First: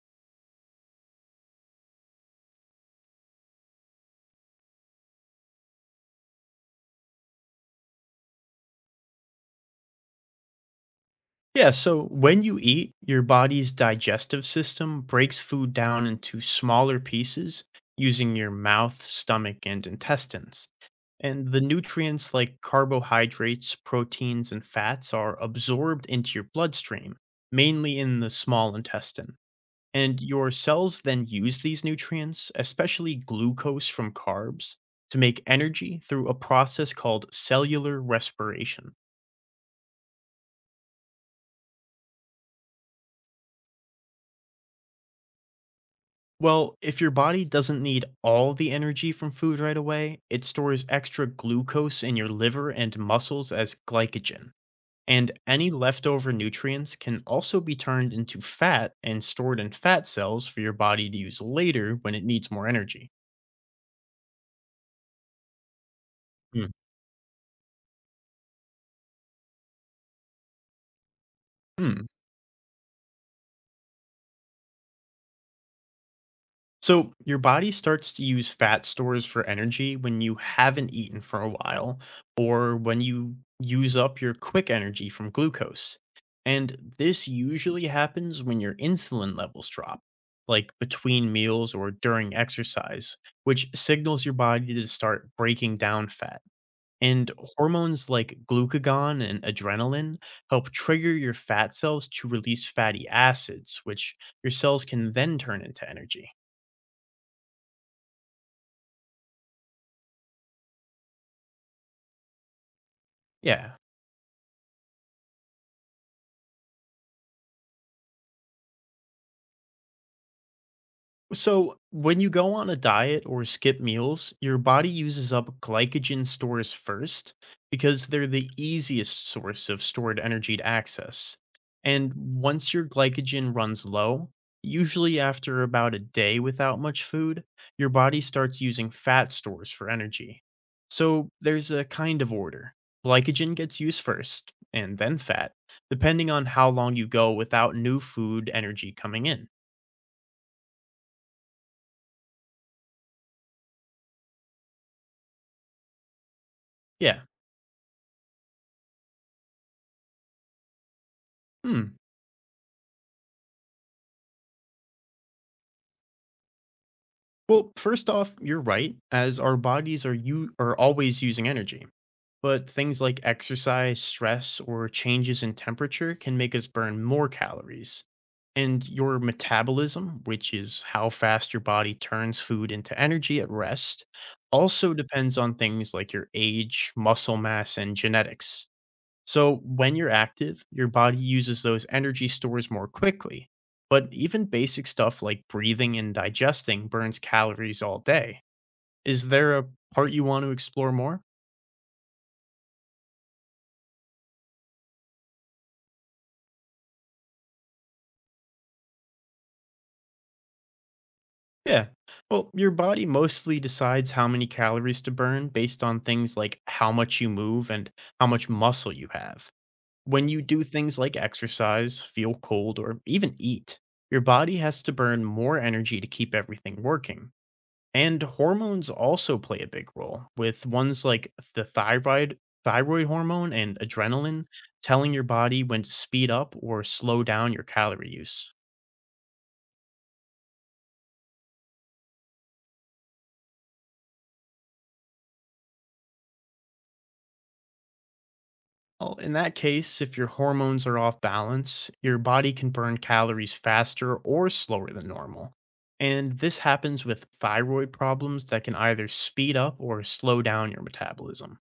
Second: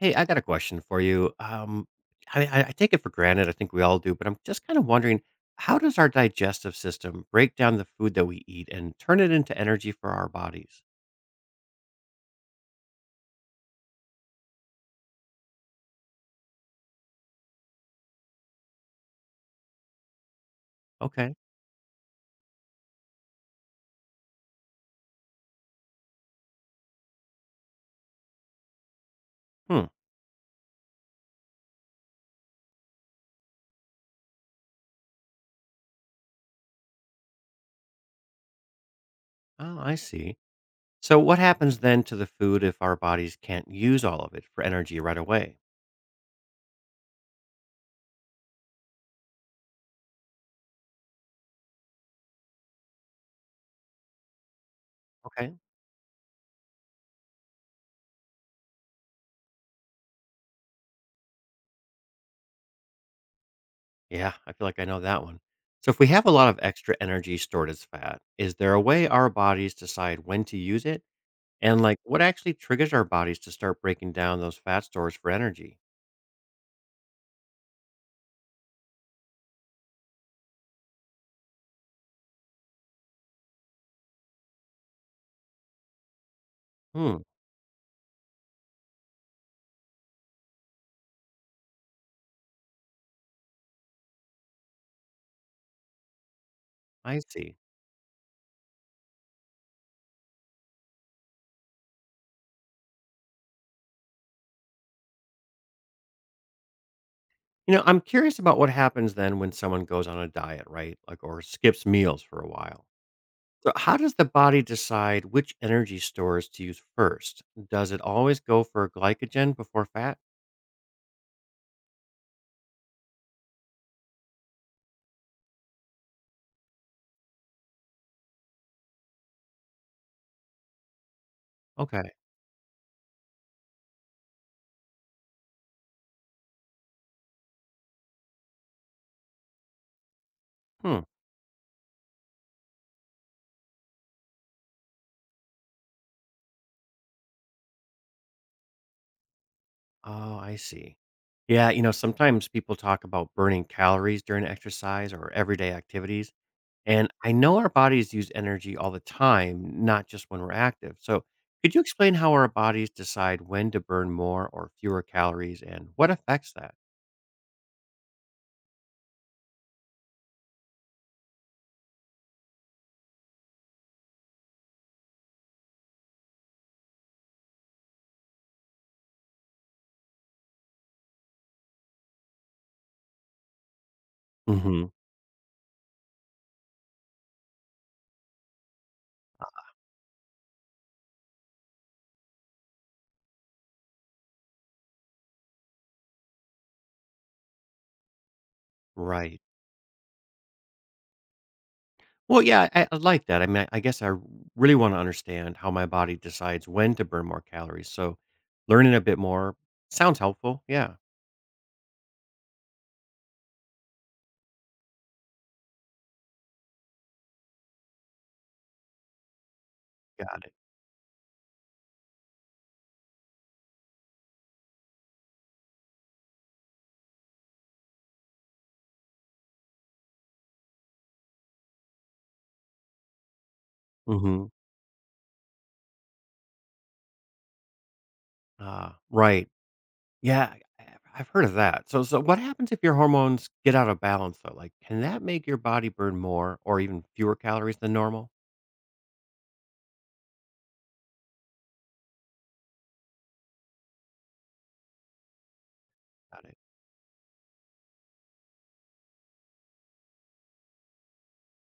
Hey, I got a question for you. I take it for granted. I think we all do, but I'm just kind of wondering, how does our digestive system break down the food that we eat and turn it into energy for our bodies? Yeah, so when you eat, your body's digestive system breaks food down into smaller pieces using your mouth, stomach, and intestines. Okay. And the nutrients like carbohydrates, proteins, and fats are absorbed into your bloodstream, mainly in the small intestine. Hmm. And your cells then use these nutrients, especially glucose from carbs, to make energy through a process called cellular respiration. Oh, I see. So, what happens then to the food if our bodies can't use all of it for energy right away? Well, if your body doesn't need all the energy from food right away, it stores extra glucose in your liver and muscles as glycogen. And Okay. any leftover nutrients can also be turned into fat and stored in fat cells for your body to use later when it needs more energy. Yeah, I feel like I know that one. So, if we have a lot of extra energy stored as fat, is there a way our bodies decide when to use it? And, like, Hmm. what actually triggers our bodies to start breaking down those fat stores for energy? So, your body starts to use fat stores for energy when you haven't eaten for a while, or when you use up your quick energy from glucose. And Hmm, this usually happens when your insulin levels drop, like between meals or during exercise, which signals your body to start breaking down fat. I And see. hormones like glucagon and adrenaline help trigger your fat cells to release fatty acids, which your cells can then turn into energy. You know, I'm curious about what happens then when someone goes on a diet, right? Like, or skips meals for a while. Yeah. So, how does the body decide which energy stores to use first? Does it always go for glycogen before fat? So, when you go on a diet or skip meals, your body uses up glycogen stores first because they're the easiest source of stored energy to access. Okay. And once your glycogen runs low, usually after about a day without much food, your body starts using fat stores for energy. Hmm. So, there's a kind of order glycogen gets used first, and then fat, depending on how long you go without new food energy coming in. Oh, I see. Yeah, you know, sometimes people talk about burning calories during exercise or everyday activities. And Yeah. I know our bodies use energy all the time, not just when we're active. So, could you Hmm. explain how our bodies decide when to burn more or fewer calories and what affects that? Well, first off, you're right, as our bodies are you are always using energy. But things like exercise, stress, or changes in temperature can make us burn more calories. And your metabolism, which is how fast your body turns food into energy at rest, Hmm. also depends on things like your age, muscle mass, and genetics. So, when you're active, your body uses those energy stores more quickly. But even basic stuff like breathing and digesting burns calories all day. Is Right. there a part you want to explore more? Well, yeah, I like that. I mean, I guess I really want to understand how my body decides when to burn more calories. So, learning a bit more sounds helpful. Yeah. Yeah. Well, your body mostly decides how many calories to burn based on things like how much you move and how much muscle you have. When you Got it. do things like exercise, feel cold, or even eat, your body has to burn more energy to keep everything working. And hormones also play a big role, with ones like thyroid hormone and adrenaline Hmm. telling your body when to speed up or slow down your calorie use. Ah, right. Yeah, I have heard of that. So what happens if your hormones get out of balance though? Like, can that make your body burn more or even fewer calories than normal? Well, in that case, if your hormones are off balance, your body can burn calories faster or slower than normal. And Got it. this happens with thyroid problems that can either speed up or slow down your metabolism.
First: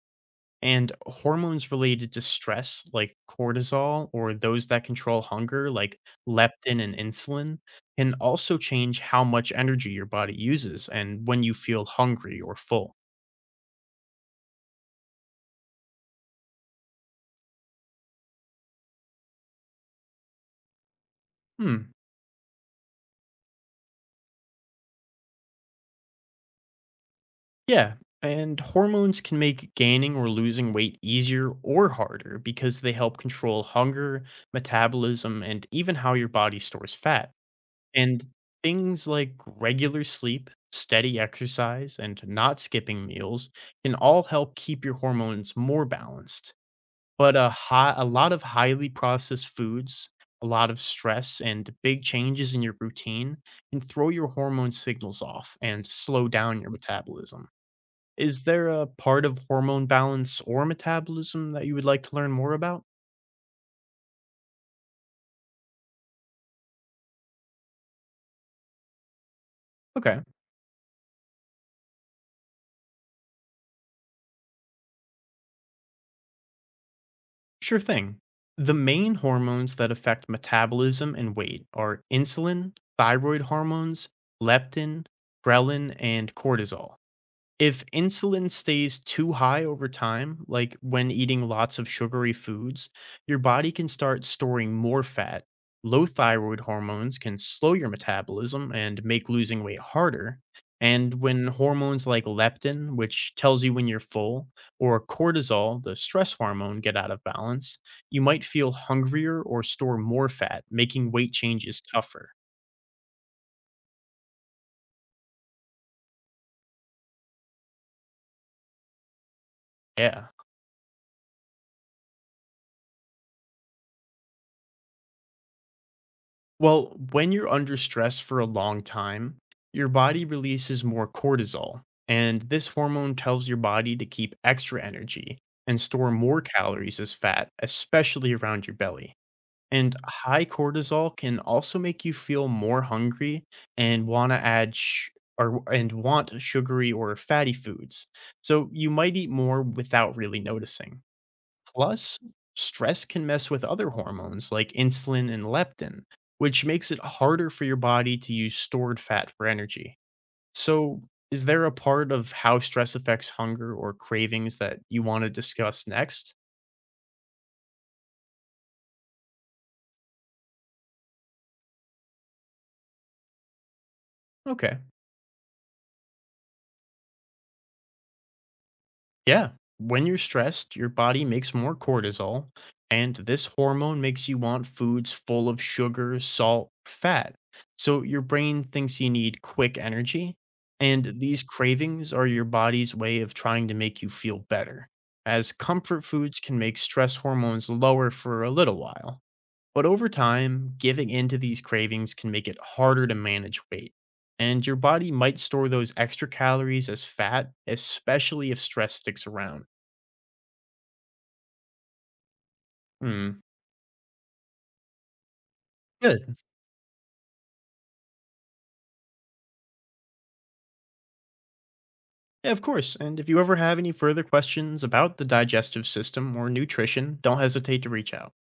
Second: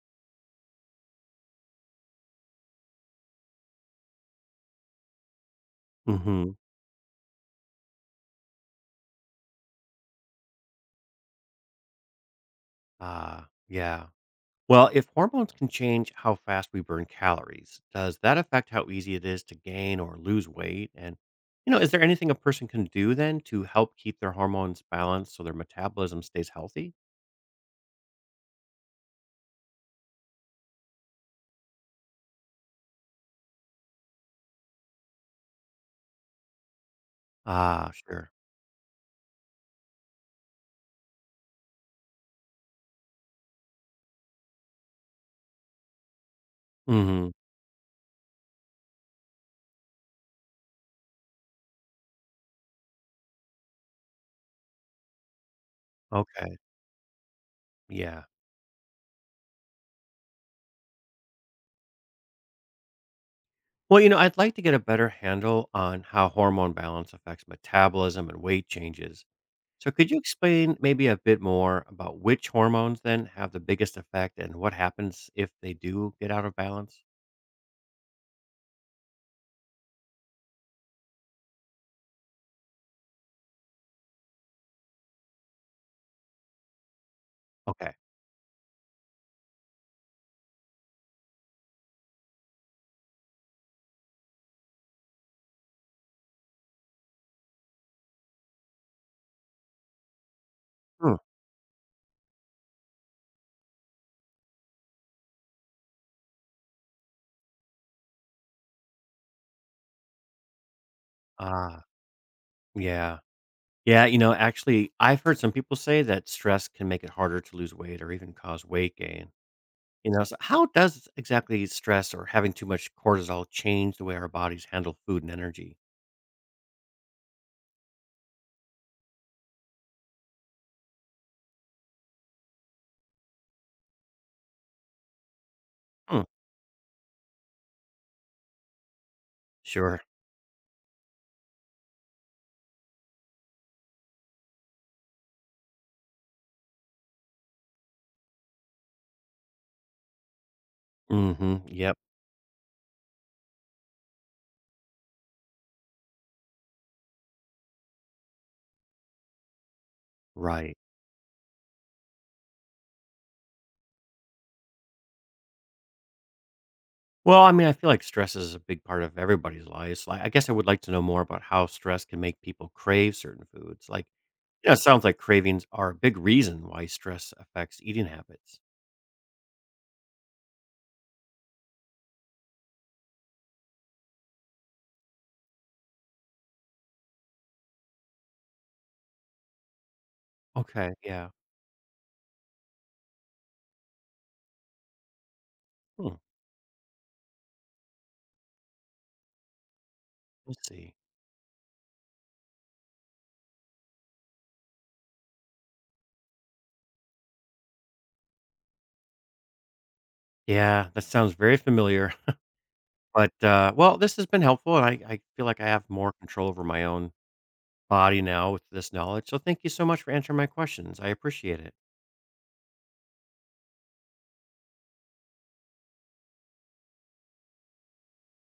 And hormones related to stress, like cortisol, or those that control hunger, like Mm-hmm. leptin and insulin, can also change how much energy your body uses and when you feel hungry or full. Ah, yeah. Well, if hormones can change how fast we burn calories, does that affect how easy it is to gain or lose weight? And, you know, Hmm. is there anything a person can do then to help keep their hormones balanced so their metabolism stays healthy? Yeah. And hormones can make gaining or losing weight easier or harder because they help control hunger, metabolism, and even how your body stores fat. Ah, And sure. things like regular sleep, steady exercise, and not skipping meals can all help keep your hormones more balanced. Mm-hmm. But a lot of highly processed foods, a lot of stress, and big changes in your routine can throw your hormone signals off and slow Okay. down your metabolism. Yeah. Is there a part of hormone balance or metabolism that you would like to learn more about? Well, you know, I'd like to get a better handle on how hormone balance affects metabolism and weight changes. So, could you Okay. explain maybe a bit more about which hormones then have the biggest effect and what happens if they do get out of balance? Sure thing. The main hormones that affect metabolism and weight are insulin, thyroid hormones, leptin, ghrelin, and cortisol. If Okay. insulin stays too high over time, like when eating lots of sugary foods, your body can start storing more fat. Low thyroid hormones can slow your metabolism and make losing weight harder. Hmm. And when hormones like leptin, which tells you when you're full, or cortisol, the stress hormone, get out of balance, you might feel hungrier or store more fat, making weight changes Ah, tougher. yeah. Yeah, you know, actually, I've heard some people say that stress can make it harder to lose weight or even cause weight gain. You know, Yeah. so how does exactly stress or having too much cortisol change the way our bodies handle food and energy? Well, when you're under stress for a long time, your body releases more cortisol, and this hormone tells your body to keep extra energy and store Hmm. more calories as fat, especially around your belly. And Sure. high cortisol can also make you feel more hungry and want to add sh- or and want sugary or fatty foods. So you might eat more without really noticing. Mm-hmm. Yep. Plus, stress can mess with other hormones like insulin and leptin, which makes it harder for your body to use stored fat for energy. Right. So, is there a part of how stress affects hunger or cravings that you want to discuss next? Well, I mean, I feel like stress is a big part of everybody's lives. Like, I guess I would like to know more about how stress can make people crave certain foods. Like, you know, it Okay. sounds like cravings are a big reason why stress affects eating habits. Yeah. When you're stressed, your body makes more cortisol, and this hormone makes you want foods full of sugar, salt, fat. So your brain thinks you need quick energy, Okay, and yeah. these cravings are your body's way of trying to make you feel better, as comfort Hmm, foods can make stress hormones lower for a little while. But over let's time, see. giving in to these cravings can make it harder to manage weight and your body might store those extra calories as fat, especially if stress sticks around. Yeah, that sounds very familiar. Hmm. But well, this has been helpful, and I feel like I have more Good. control over my own body now with this knowledge. So, thank you so much for answering my questions. I appreciate it. Yeah, of course. And if you ever have any further questions about the digestive system or nutrition, don't hesitate to reach out.